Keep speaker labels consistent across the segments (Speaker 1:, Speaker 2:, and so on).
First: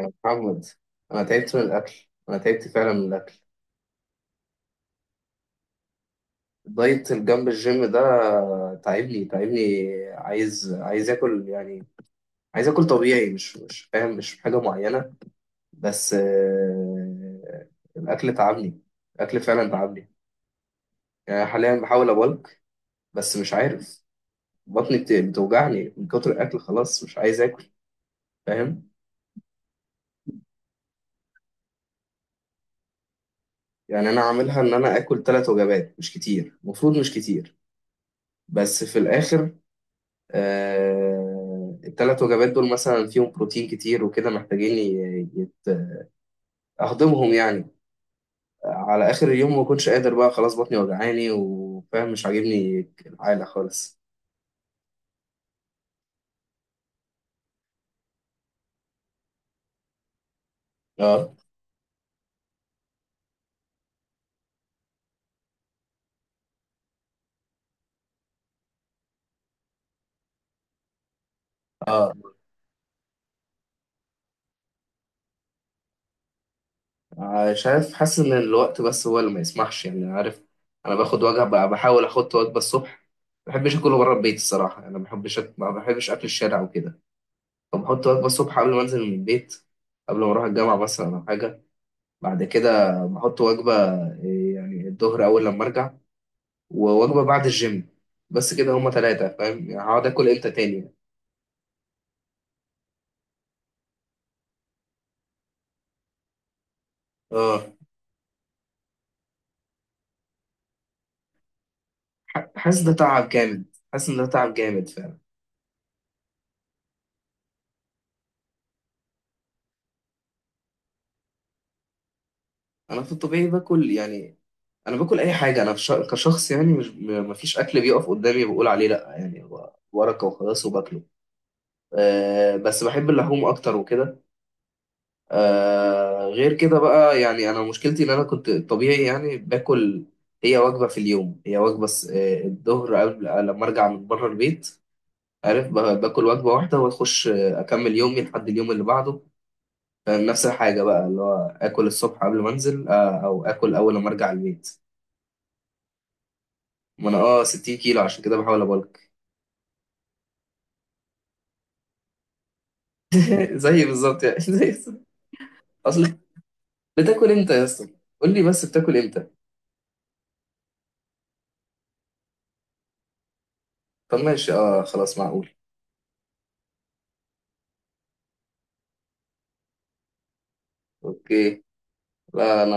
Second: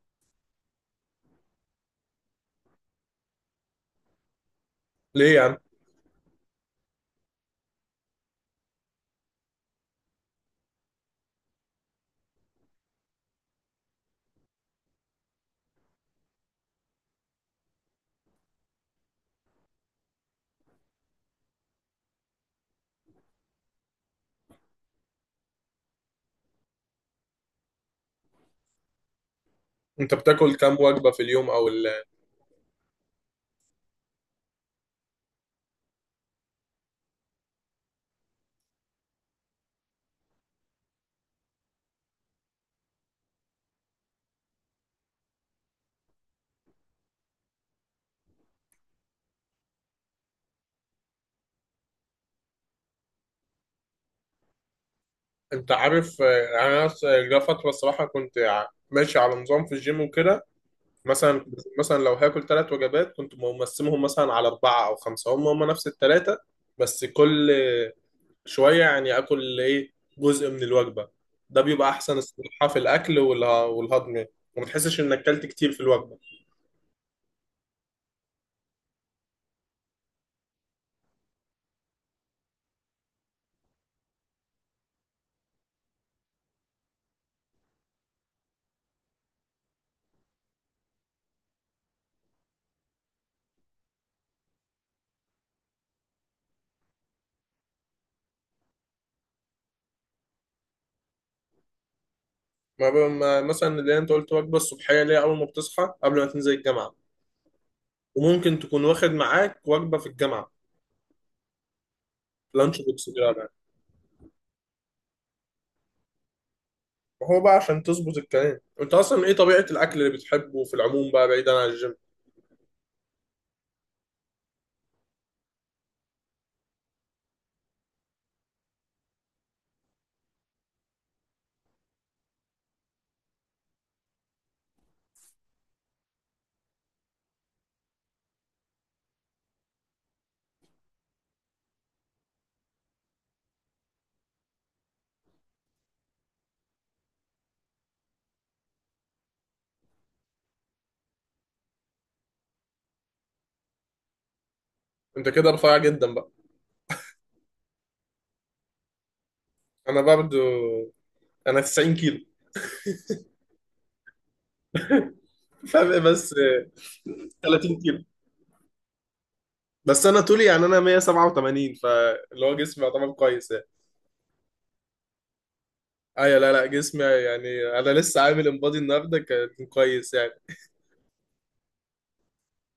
Speaker 1: يا محمد، انا تعبت من الاكل، انا تعبت فعلا من الاكل.
Speaker 2: ليه يا عم؟
Speaker 1: دايت الجنب الجيم ده تعبني تعبني، عايز عايز اكل يعني. عايز اكل طبيعي، مش فاهم، مش حاجه معينه، بس الاكل تعبني، الاكل فعلا تعبني. يعني حاليا بحاول ابلك بس مش عارف، بطني بتوجعني من كتر الاكل، خلاص مش عايز اكل. فاهم؟
Speaker 2: انت بتاكل كام وجبه في اليوم
Speaker 1: يعني انا عاملها ان انا اكل 3 وجبات، مش كتير، المفروض مش كتير. بس في الاخر الـ3 وجبات دول مثلا فيهم بروتين كتير وكده، محتاجين أهضمهم يعني على آخر اليوم. ما كنتش قادر بقى خلاص، بطني وجعاني، وفاهم مش عاجبني العالة خالص.
Speaker 2: انت عارف، انا جا فتره الصراحه كنت ماشي على نظام في الجيم وكده.
Speaker 1: اه.
Speaker 2: مثلا مثلا لو هاكل ثلاث وجبات كنت مقسمهم مثلا على اربعه او خمسه، هم نفس الثلاثه، بس كل شويه يعني، اكل ايه جزء من الوجبه. ده بيبقى
Speaker 1: اه.
Speaker 2: احسن الصراحه في الاكل والهضم، وما تحسش انك اكلت كتير في الوجبه.
Speaker 1: شايف، حاسس إن الوقت بس هو اللي ما يسمحش، يعني عارف. أنا باخد وجبة بقى، بحاول أحط وجبة الصبح، ما بحبش أكله بره البيت الصراحة يعني. أنا ما بحبش أكل الشارع وكده. فبحط وجبة الصبح قبل ما أنزل من البيت، قبل ما أروح الجامعة مثلا أو حاجة. بعد كده بحط وجبة، إيه، يعني الظهر أول لما أرجع، ووجبة بعد الجيم. بس كده هما تلاتة. فاهم يعني؟ هقعد آكل إمتى تاني يعني.
Speaker 2: ما ب- ما- مثلا اللي انت قلت وجبه الصبحيه، اللي هي اول ما بتصحى قبل ما تنزل الجامعه،
Speaker 1: اه.
Speaker 2: وممكن تكون واخد معاك وجبة في الجامعة،
Speaker 1: حاسس
Speaker 2: لانش
Speaker 1: ده
Speaker 2: بوكس
Speaker 1: تعب
Speaker 2: كده بقى.
Speaker 1: جامد. حاسس إن ده تعب جامد فعلا.
Speaker 2: هو بقى، عشان تظبط الكلام، انت اصلا ايه طبيعة الاكل اللي بتحبه في العموم بقى بعيدا عن الجيم؟
Speaker 1: أنا في الطبيعي باكل يعني، أنا باكل أي حاجة. أنا كشخص يعني، مش م- مفيش أكل بيقف قدامي بقول عليه لأ، يعني هو ورقة وخلاص وباكله. أه بس بحب اللحوم أكتر وكده. آه غير كده بقى، يعني انا مشكلتي ان انا كنت طبيعي يعني باكل هي وجبه في اليوم، هي وجبه س- آه، الظهر قبل لما ارجع من بره البيت، عارف، باكل وجبه واحده واخش، اكمل يومي لحد اليوم اللي بعده. فاهم؟ نفس الحاجه بقى اللي هو اكل الصبح قبل ما انزل، او اكل اول لما ارجع البيت.
Speaker 2: انت كده رفيع جدا بقى.
Speaker 1: ما انا اه 60 كيلو عشان كده بحاول ابلك.
Speaker 2: انا برضو، انا 90 كيلو.
Speaker 1: زي بالظبط يعني. زي.
Speaker 2: فرق
Speaker 1: اصل،
Speaker 2: بس
Speaker 1: بتاكل امتى يا
Speaker 2: 30
Speaker 1: اسطى؟
Speaker 2: كيلو.
Speaker 1: قول لي بس بتاكل امتى.
Speaker 2: بس انا طولي، يعني انا 187، فاللي هو جسمي يعتبر كويس يعني.
Speaker 1: طب ماشي، اه خلاص، معقول.
Speaker 2: ايوه، لا لا، جسمي يعني انا لسه عامل انبادي النهارده كان كويس يعني.
Speaker 1: اوكي. لا انا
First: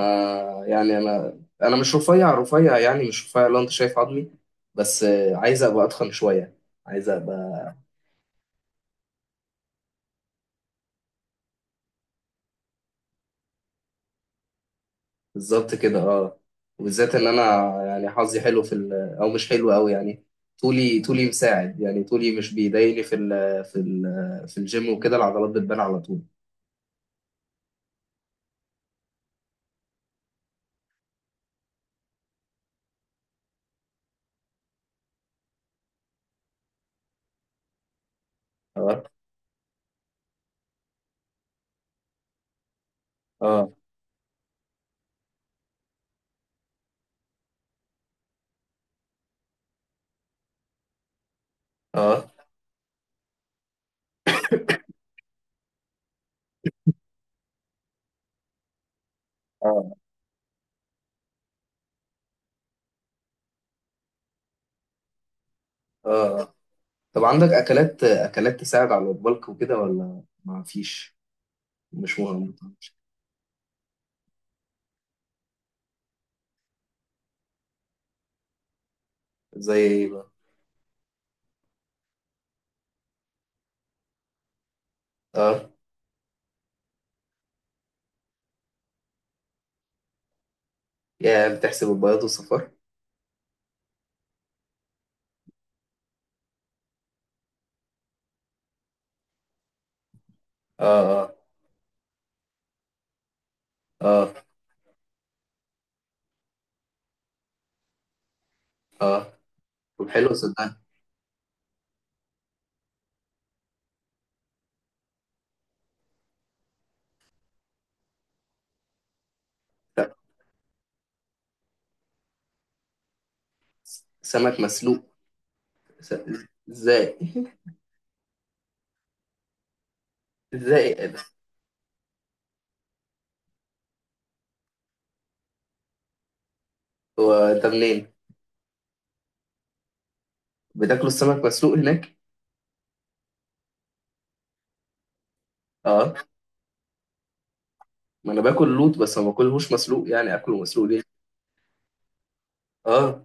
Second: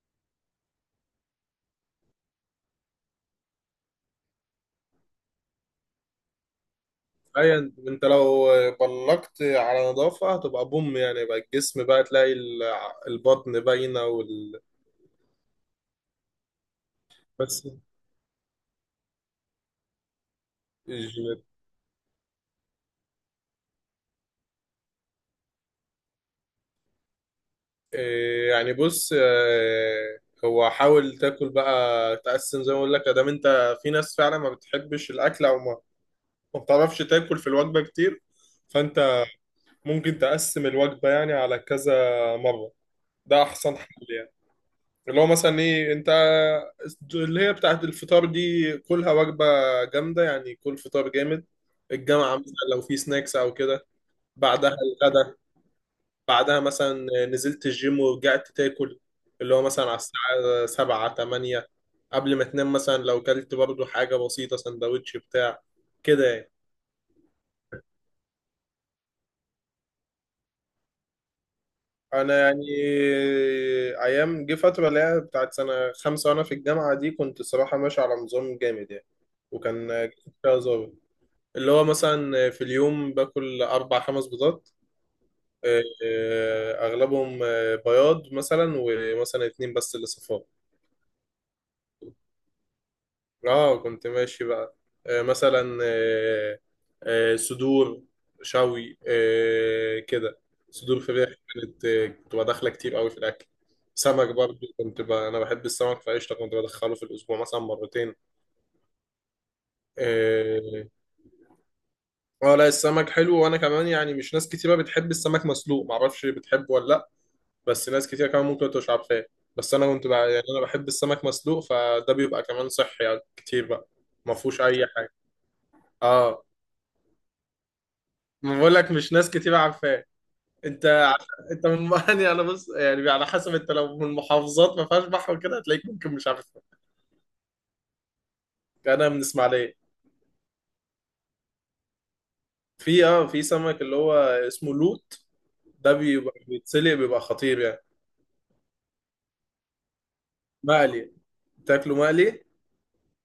Speaker 1: يعني، انا مش رفيع رفيع يعني، مش رفيع لو انت شايف عظمي، بس عايز ابقى اتخن شويه، عايز ابقى.
Speaker 2: ايوه، انت لو بلقت على نظافه هتبقى بوم يعني بقى الجسم، بقى تلاقي البطن باينه
Speaker 1: بالظبط كده اه. وبالذات ان انا
Speaker 2: بس،
Speaker 1: يعني حظي حلو في ال... او مش حلو قوي يعني. طولي، طولي مساعد يعني، طولي مش بيضايقني في ال... في ال... في الجيم وكده. العضلات بتبان على طول.
Speaker 2: إيه يعني، بص، هو حاول تاكل بقى، تقسم زي ما اقول لك، ادام انت في ناس فعلا ما بتحبش الاكل او ما بتعرفش تاكل في الوجبه كتير،
Speaker 1: اه.
Speaker 2: فانت ممكن تقسم الوجبه يعني على كذا مره، ده
Speaker 1: اه.
Speaker 2: احسن حل يعني. اللي هو مثلا ايه انت، اللي هي بتاعت الفطار دي كلها وجبه جامده يعني، كل فطار جامد.
Speaker 1: اه.
Speaker 2: الجامعه مثلا لو في سناكس او كده، بعدها الغدا، بعدها مثلا نزلت الجيم ورجعت تاكل، اللي هو مثلا
Speaker 1: اه.
Speaker 2: على الساعة سبعة تمانية، قبل ما تنام مثلا لو كلت برضو حاجة بسيطة، سندوتش بتاع كده يعني.
Speaker 1: اه. طب عندك اكلات اكلات تساعد على البلك وكده ولا ما فيش؟ مش
Speaker 2: أنا يعني
Speaker 1: مهم.
Speaker 2: أيام جه فترة اللي هي بتاعت سنة خمسة وأنا في الجامعة دي، كنت صراحة ماشي على نظام جامد يعني،
Speaker 1: زي
Speaker 2: وكان
Speaker 1: ايه بقى؟
Speaker 2: جسمي فيها ظابط. اللي هو مثلا في اليوم باكل أربع خمس بيضات.
Speaker 1: آه.
Speaker 2: أغلبهم بياض، مثلا ومثلا اتنين بس اللي صفار.
Speaker 1: يا بتحسب البياض والصفار؟
Speaker 2: اه، كنت ماشي بقى، مثلا، صدور، شوي كده،
Speaker 1: اه.
Speaker 2: صدور فراخ.
Speaker 1: اه.
Speaker 2: كانت آه كنت بدخلها كتير قوي في الاكل. سمك
Speaker 1: اه.
Speaker 2: برضو، انا بحب السمك فقشطه، كنت بدخله في الاسبوع مثلا مرتين.
Speaker 1: اه. طب حلو صدقني.
Speaker 2: اه، لا السمك حلو، وانا كمان يعني، مش ناس كتيره بتحب السمك مسلوق، معرفش بتحبه ولا لا. بس ناس كتير كمان ممكن تبقى مش عارفاه. بس انا كنت
Speaker 1: لا،
Speaker 2: بقى يعني، انا بحب السمك مسلوق، فده بيبقى كمان صحي يعني كتير بقى. ما
Speaker 1: سمك
Speaker 2: فيهوش اي
Speaker 1: مسلوق؟
Speaker 2: حاجه. اه،
Speaker 1: س- ازاي؟
Speaker 2: ما بقول لك مش ناس كتير عارفاه. انت
Speaker 1: ازاي؟ إيه ده؟
Speaker 2: انت من يعني، انا بص يعني، على حسب، انت لو من محافظات ما فيهاش بحر وكده هتلاقيك ممكن مش عارفها.
Speaker 1: هو انت منين؟
Speaker 2: انا من اسماعيليه.
Speaker 1: بتاكلوا السمك مسلوق هناك؟
Speaker 2: في سمك اللي هو اسمه لوت، ده
Speaker 1: اه.
Speaker 2: بيبقى بيتسلق، بيبقى خطير يعني.
Speaker 1: ما انا باكل لوط، بس ما باكلهوش مسلوق. يعني اكله مسلوق ليه؟
Speaker 2: مقلي، تاكله مقلي.
Speaker 1: اه.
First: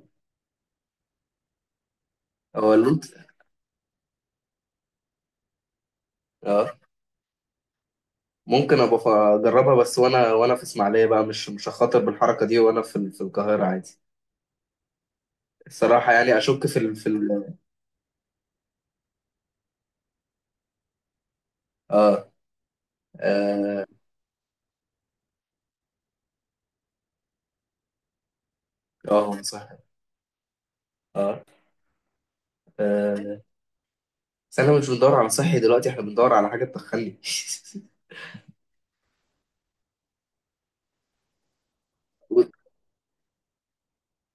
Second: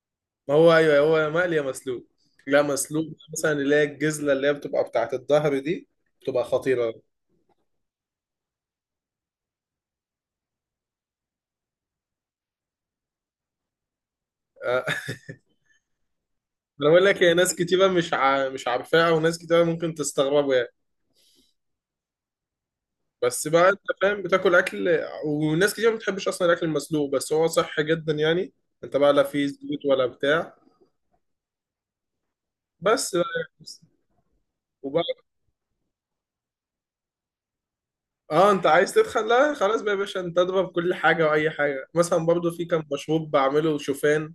Speaker 2: ما هو ايوه، هو مقلي يا مسلوق، لا
Speaker 1: هو اللوط؟
Speaker 2: مسلوق. مثلا اللي هي الجزله، اللي هي بتبقى بتاعت الظهر دي، بتبقى
Speaker 1: اه.
Speaker 2: خطيره.
Speaker 1: ممكن ابقى اجربها، بس وانا في اسماعيليه بقى. مش هخاطر بالحركه دي وانا في في القاهره عادي.
Speaker 2: آه.
Speaker 1: الصراحه يعني اشك في
Speaker 2: انا
Speaker 1: ال
Speaker 2: بقول
Speaker 1: في
Speaker 2: لك، هي
Speaker 1: ال
Speaker 2: ناس كتيره مش مش عارفاها، وناس كتيره ممكن تستغربوا.
Speaker 1: اه.
Speaker 2: بس بقى انت
Speaker 1: اه.
Speaker 2: فاهم، بتاكل اكل، وناس كتير ما بتحبش اصلا الاكل المسلوق، بس هو صحي جدا يعني، انت بقى لا
Speaker 1: اه هو
Speaker 2: فيه
Speaker 1: صح.
Speaker 2: زيوت ولا بتاع.
Speaker 1: اه.
Speaker 2: بس
Speaker 1: آه،
Speaker 2: بقى
Speaker 1: بس احنا مش بندور
Speaker 2: وبقى
Speaker 1: على صحي دلوقتي، احنا بندور على حاجة تدخلني.
Speaker 2: اه، انت عايز تدخن، لا خلاص بقى يا باشا، انت اضرب كل حاجه واي حاجه. مثلا
Speaker 1: و-
Speaker 2: برضو، في كان مشروب بعمله، شوفان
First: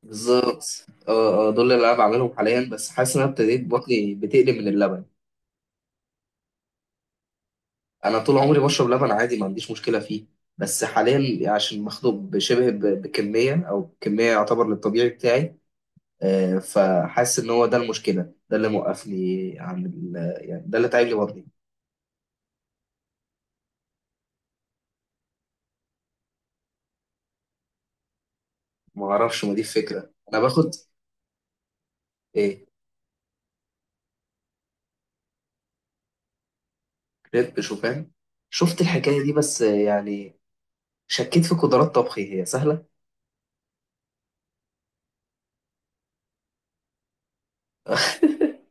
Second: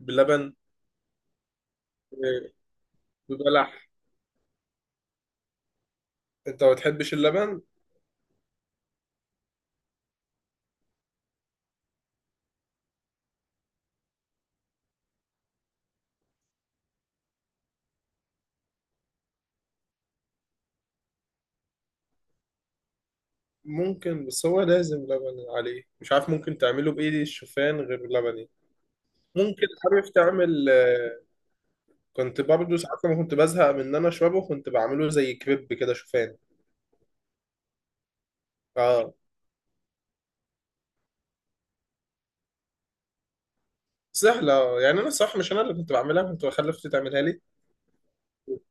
Speaker 2: بلبن
Speaker 1: بالظبط اه. اه، دول اللي انا بعملهم
Speaker 2: و-
Speaker 1: حاليا، بس حاسس ان انا ابتديت
Speaker 2: وبلح.
Speaker 1: بطني بتقلب من اللبن.
Speaker 2: انت ما بتحبش اللبن؟
Speaker 1: انا طول عمري بشرب لبن عادي، ما عنديش مشكله فيه. بس حاليا عشان مخنوق بشبه بكميه او كميه يعتبر للطبيعي بتاعي. فحاسس ان هو ده المشكله، ده اللي موقفني عن ال-، يعني ده اللي تعب لي بطني.
Speaker 2: ممكن، بس هو لازم لبن عليه، مش عارف، ممكن تعمله بايه الشوفان غير لبني؟
Speaker 1: ما اعرفش، ما دي
Speaker 2: ممكن، عارف
Speaker 1: الفكره، انا
Speaker 2: تعمل،
Speaker 1: باخد.
Speaker 2: كنت
Speaker 1: ايه،
Speaker 2: برضه ساعات لما كنت بزهق من ان انا اشربه كنت بعمله زي كريب كده شوفان.
Speaker 1: كريب شوفان؟ شفت
Speaker 2: اه،
Speaker 1: الحكايه دي، بس يعني شكيت في قدرات طبخي. هي سهلة.
Speaker 2: سهلة يعني، أنا صح مش أنا اللي كنت بعملها، كنت بخلي أختي تعملها لي.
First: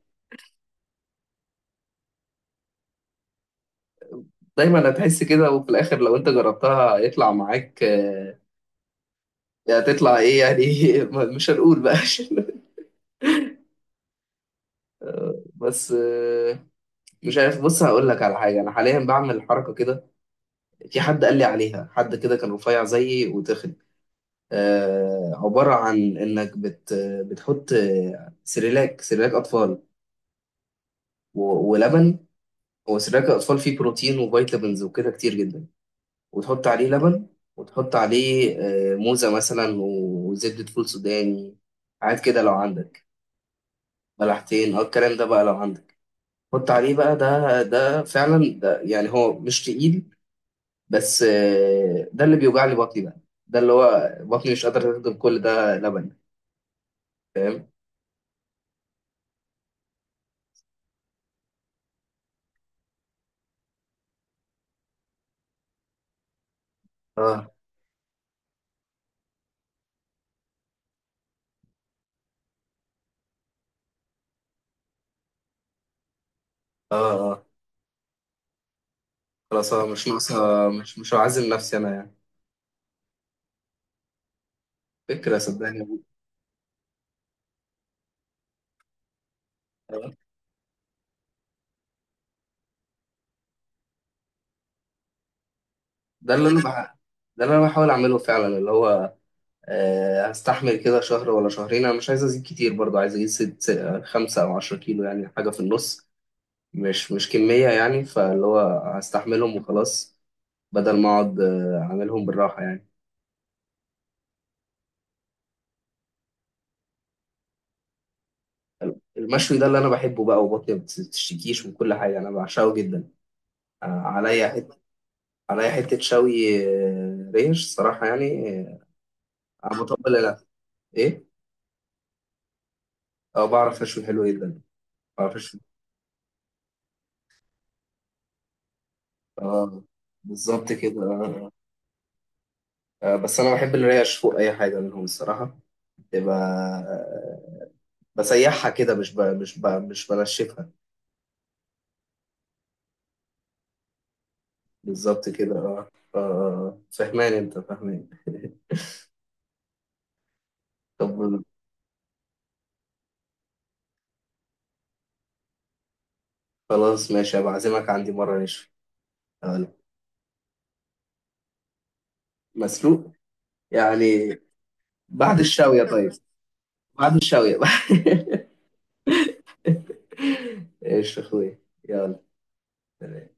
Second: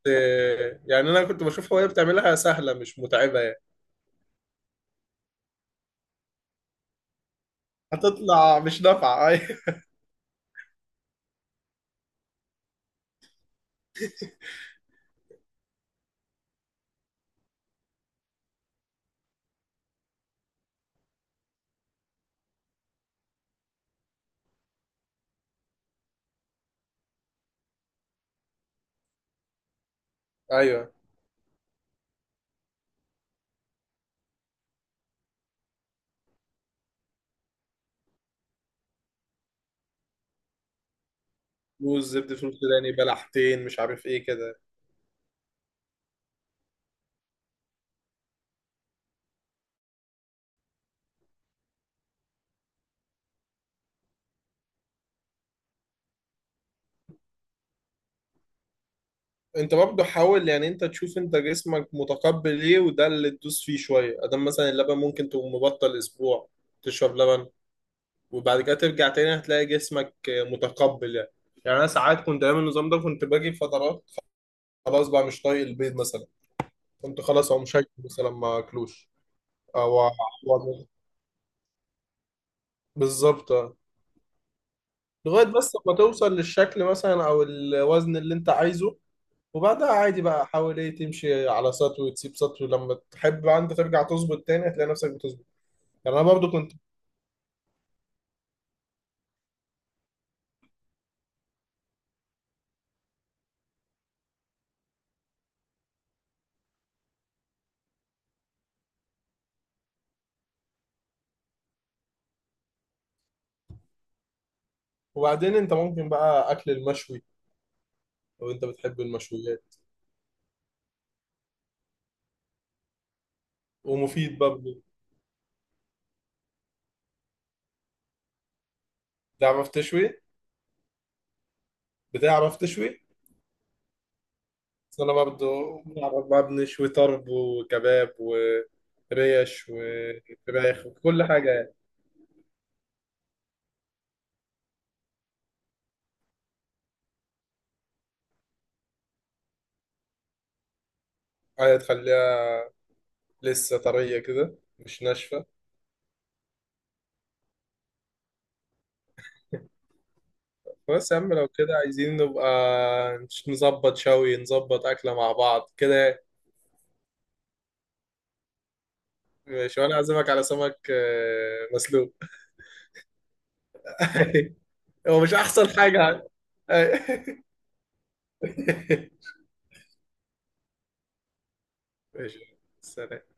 Speaker 2: إيه، يعني أنا كنت بشوفها وهي بتعملها سهلة، مش متعبة يعني.
Speaker 1: دايما هتحس كده، وفي الآخر لو أنت جربتها هيطلع معاك.
Speaker 2: هتطلع مش نافعة. أيوه،
Speaker 1: يعني هتطلع إيه يعني؟ مش هنقول بقى عشان-. بس مش عارف، بص هقول لك على حاجة أنا حاليا بعمل حركة كده. في حد قال لي عليها، حد كده كان رفيع زيي وتخن. عبارة عن إنك بت، بتحط سيريلاك سيريلاك أطفال
Speaker 2: أيوه.
Speaker 1: ولبن. هو سيريلاك الأطفال فيه بروتين وفيتامينز وكده كتير جدا. وتحط عليه لبن، وتحط عليه موزة مثلا وزبدة فول سوداني،
Speaker 2: موز،
Speaker 1: حاجات
Speaker 2: زبدة
Speaker 1: كده لو
Speaker 2: فول سوداني،
Speaker 1: عندك،
Speaker 2: بلحتين، مش عارف إيه كده.
Speaker 1: بلحتين أو الكلام ده بقى لو عندك. حط عليه بقى، ده فعلا ده يعني هو مش تقيل، بس ده اللي بيوجع لي بطني بقى، ده اللي هو بطني مش قادرة تهضم كل ده لبن. فاهم؟
Speaker 2: أنت برضه حاول يعني، أنت تشوف أنت جسمك متقبل إيه وده اللي تدوس فيه شوية. أدام مثلا اللبن، ممكن تقوم مبطل أسبوع تشرب
Speaker 1: اه.
Speaker 2: لبن، وبعد كده ترجع تاني هتلاقي جسمك متقبل يعني. يعني انا ساعات كنت ايام النظام ده كنت باجي فترات، خلاص بقى مش طايق البيض مثلا،
Speaker 1: اه.
Speaker 2: كنت
Speaker 1: اه
Speaker 2: خلاص او مش هاكل مثلا ما اكلوش
Speaker 1: خلاص، اه مش
Speaker 2: او
Speaker 1: ناقصة.
Speaker 2: أو-
Speaker 1: مش هعزم نفسي أنا يعني.
Speaker 2: بالظبط آه.
Speaker 1: فكرة
Speaker 2: لغايه بس ما
Speaker 1: صدقني.
Speaker 2: توصل للشكل مثلا او الوزن اللي انت عايزه، وبعدها
Speaker 1: آه.
Speaker 2: عادي بقى، حاول ايه تمشي على سطو، وتسيب سطو لما تحب بقى، انت ترجع تظبط تاني هتلاقي نفسك بتظبط. يعني انا
Speaker 1: ده اللي
Speaker 2: برضو
Speaker 1: أنا
Speaker 2: كنت،
Speaker 1: بح...، ده اللي أنا بحاول أعمله فعلا اللي هو هستحمل كده شهر ولا شهرين. انا مش عايز ازيد كتير برضو، عايز اجيب 5 أو 10 كيلو، يعني حاجة في النص. مش كمية يعني، فاللي هو هستحملهم وخلاص، بدل ما اقعد اعملهم بالراحة يعني.
Speaker 2: وبعدين انت ممكن بقى اكل المشوي لو انت بتحب
Speaker 1: المشوي ده
Speaker 2: المشويات،
Speaker 1: اللي انا بحبه بقى، وبطني ما بتشتكيش، وكل حاجة انا بعشقه جدا.
Speaker 2: ومفيد
Speaker 1: عليا حتة،
Speaker 2: برضه.
Speaker 1: عليا حتة شوي ريش الصراحة يعني،
Speaker 2: تعرف
Speaker 1: انا
Speaker 2: تشوي
Speaker 1: بطبل الاكل. ايه؟
Speaker 2: بتعرف تشوي؟
Speaker 1: اه بعرف اشوي، حلو جدا.
Speaker 2: بس انا
Speaker 1: بعرف
Speaker 2: برضه،
Speaker 1: اشوي.
Speaker 2: بعرف بقى، بنشوي طرب وكباب وريش
Speaker 1: اه بالظبط
Speaker 2: وفراخ
Speaker 1: كده
Speaker 2: وكل حاجة يعني.
Speaker 1: بس انا بحب الريش فوق اي حاجة منهم الصراحة. تبقى بسيحها كده، مش بنشفها.
Speaker 2: حاجة تخليها لسه طرية كده، مش
Speaker 1: بالظبط
Speaker 2: ناشفة.
Speaker 1: كده اه. اه فهمان انت، فهمان.
Speaker 2: بس يا عم
Speaker 1: طب
Speaker 2: لو كده عايزين نبقى نظبط شوي، نظبط أكلة مع بعض كده.
Speaker 1: خلاص ماشي، هبقى اعزمك عندي مرة نشوي. هقول لك.
Speaker 2: ماشي، وأنا أعزمك على سمك مسلوق.
Speaker 1: مسلوق يعني؟
Speaker 2: هو مش
Speaker 1: بعد
Speaker 2: أحسن
Speaker 1: الشاوية طيب،
Speaker 2: حاجة؟
Speaker 1: بعد الشاوية. ايش يا اخوي. يلا.
Speaker 2: ماشي، سلام.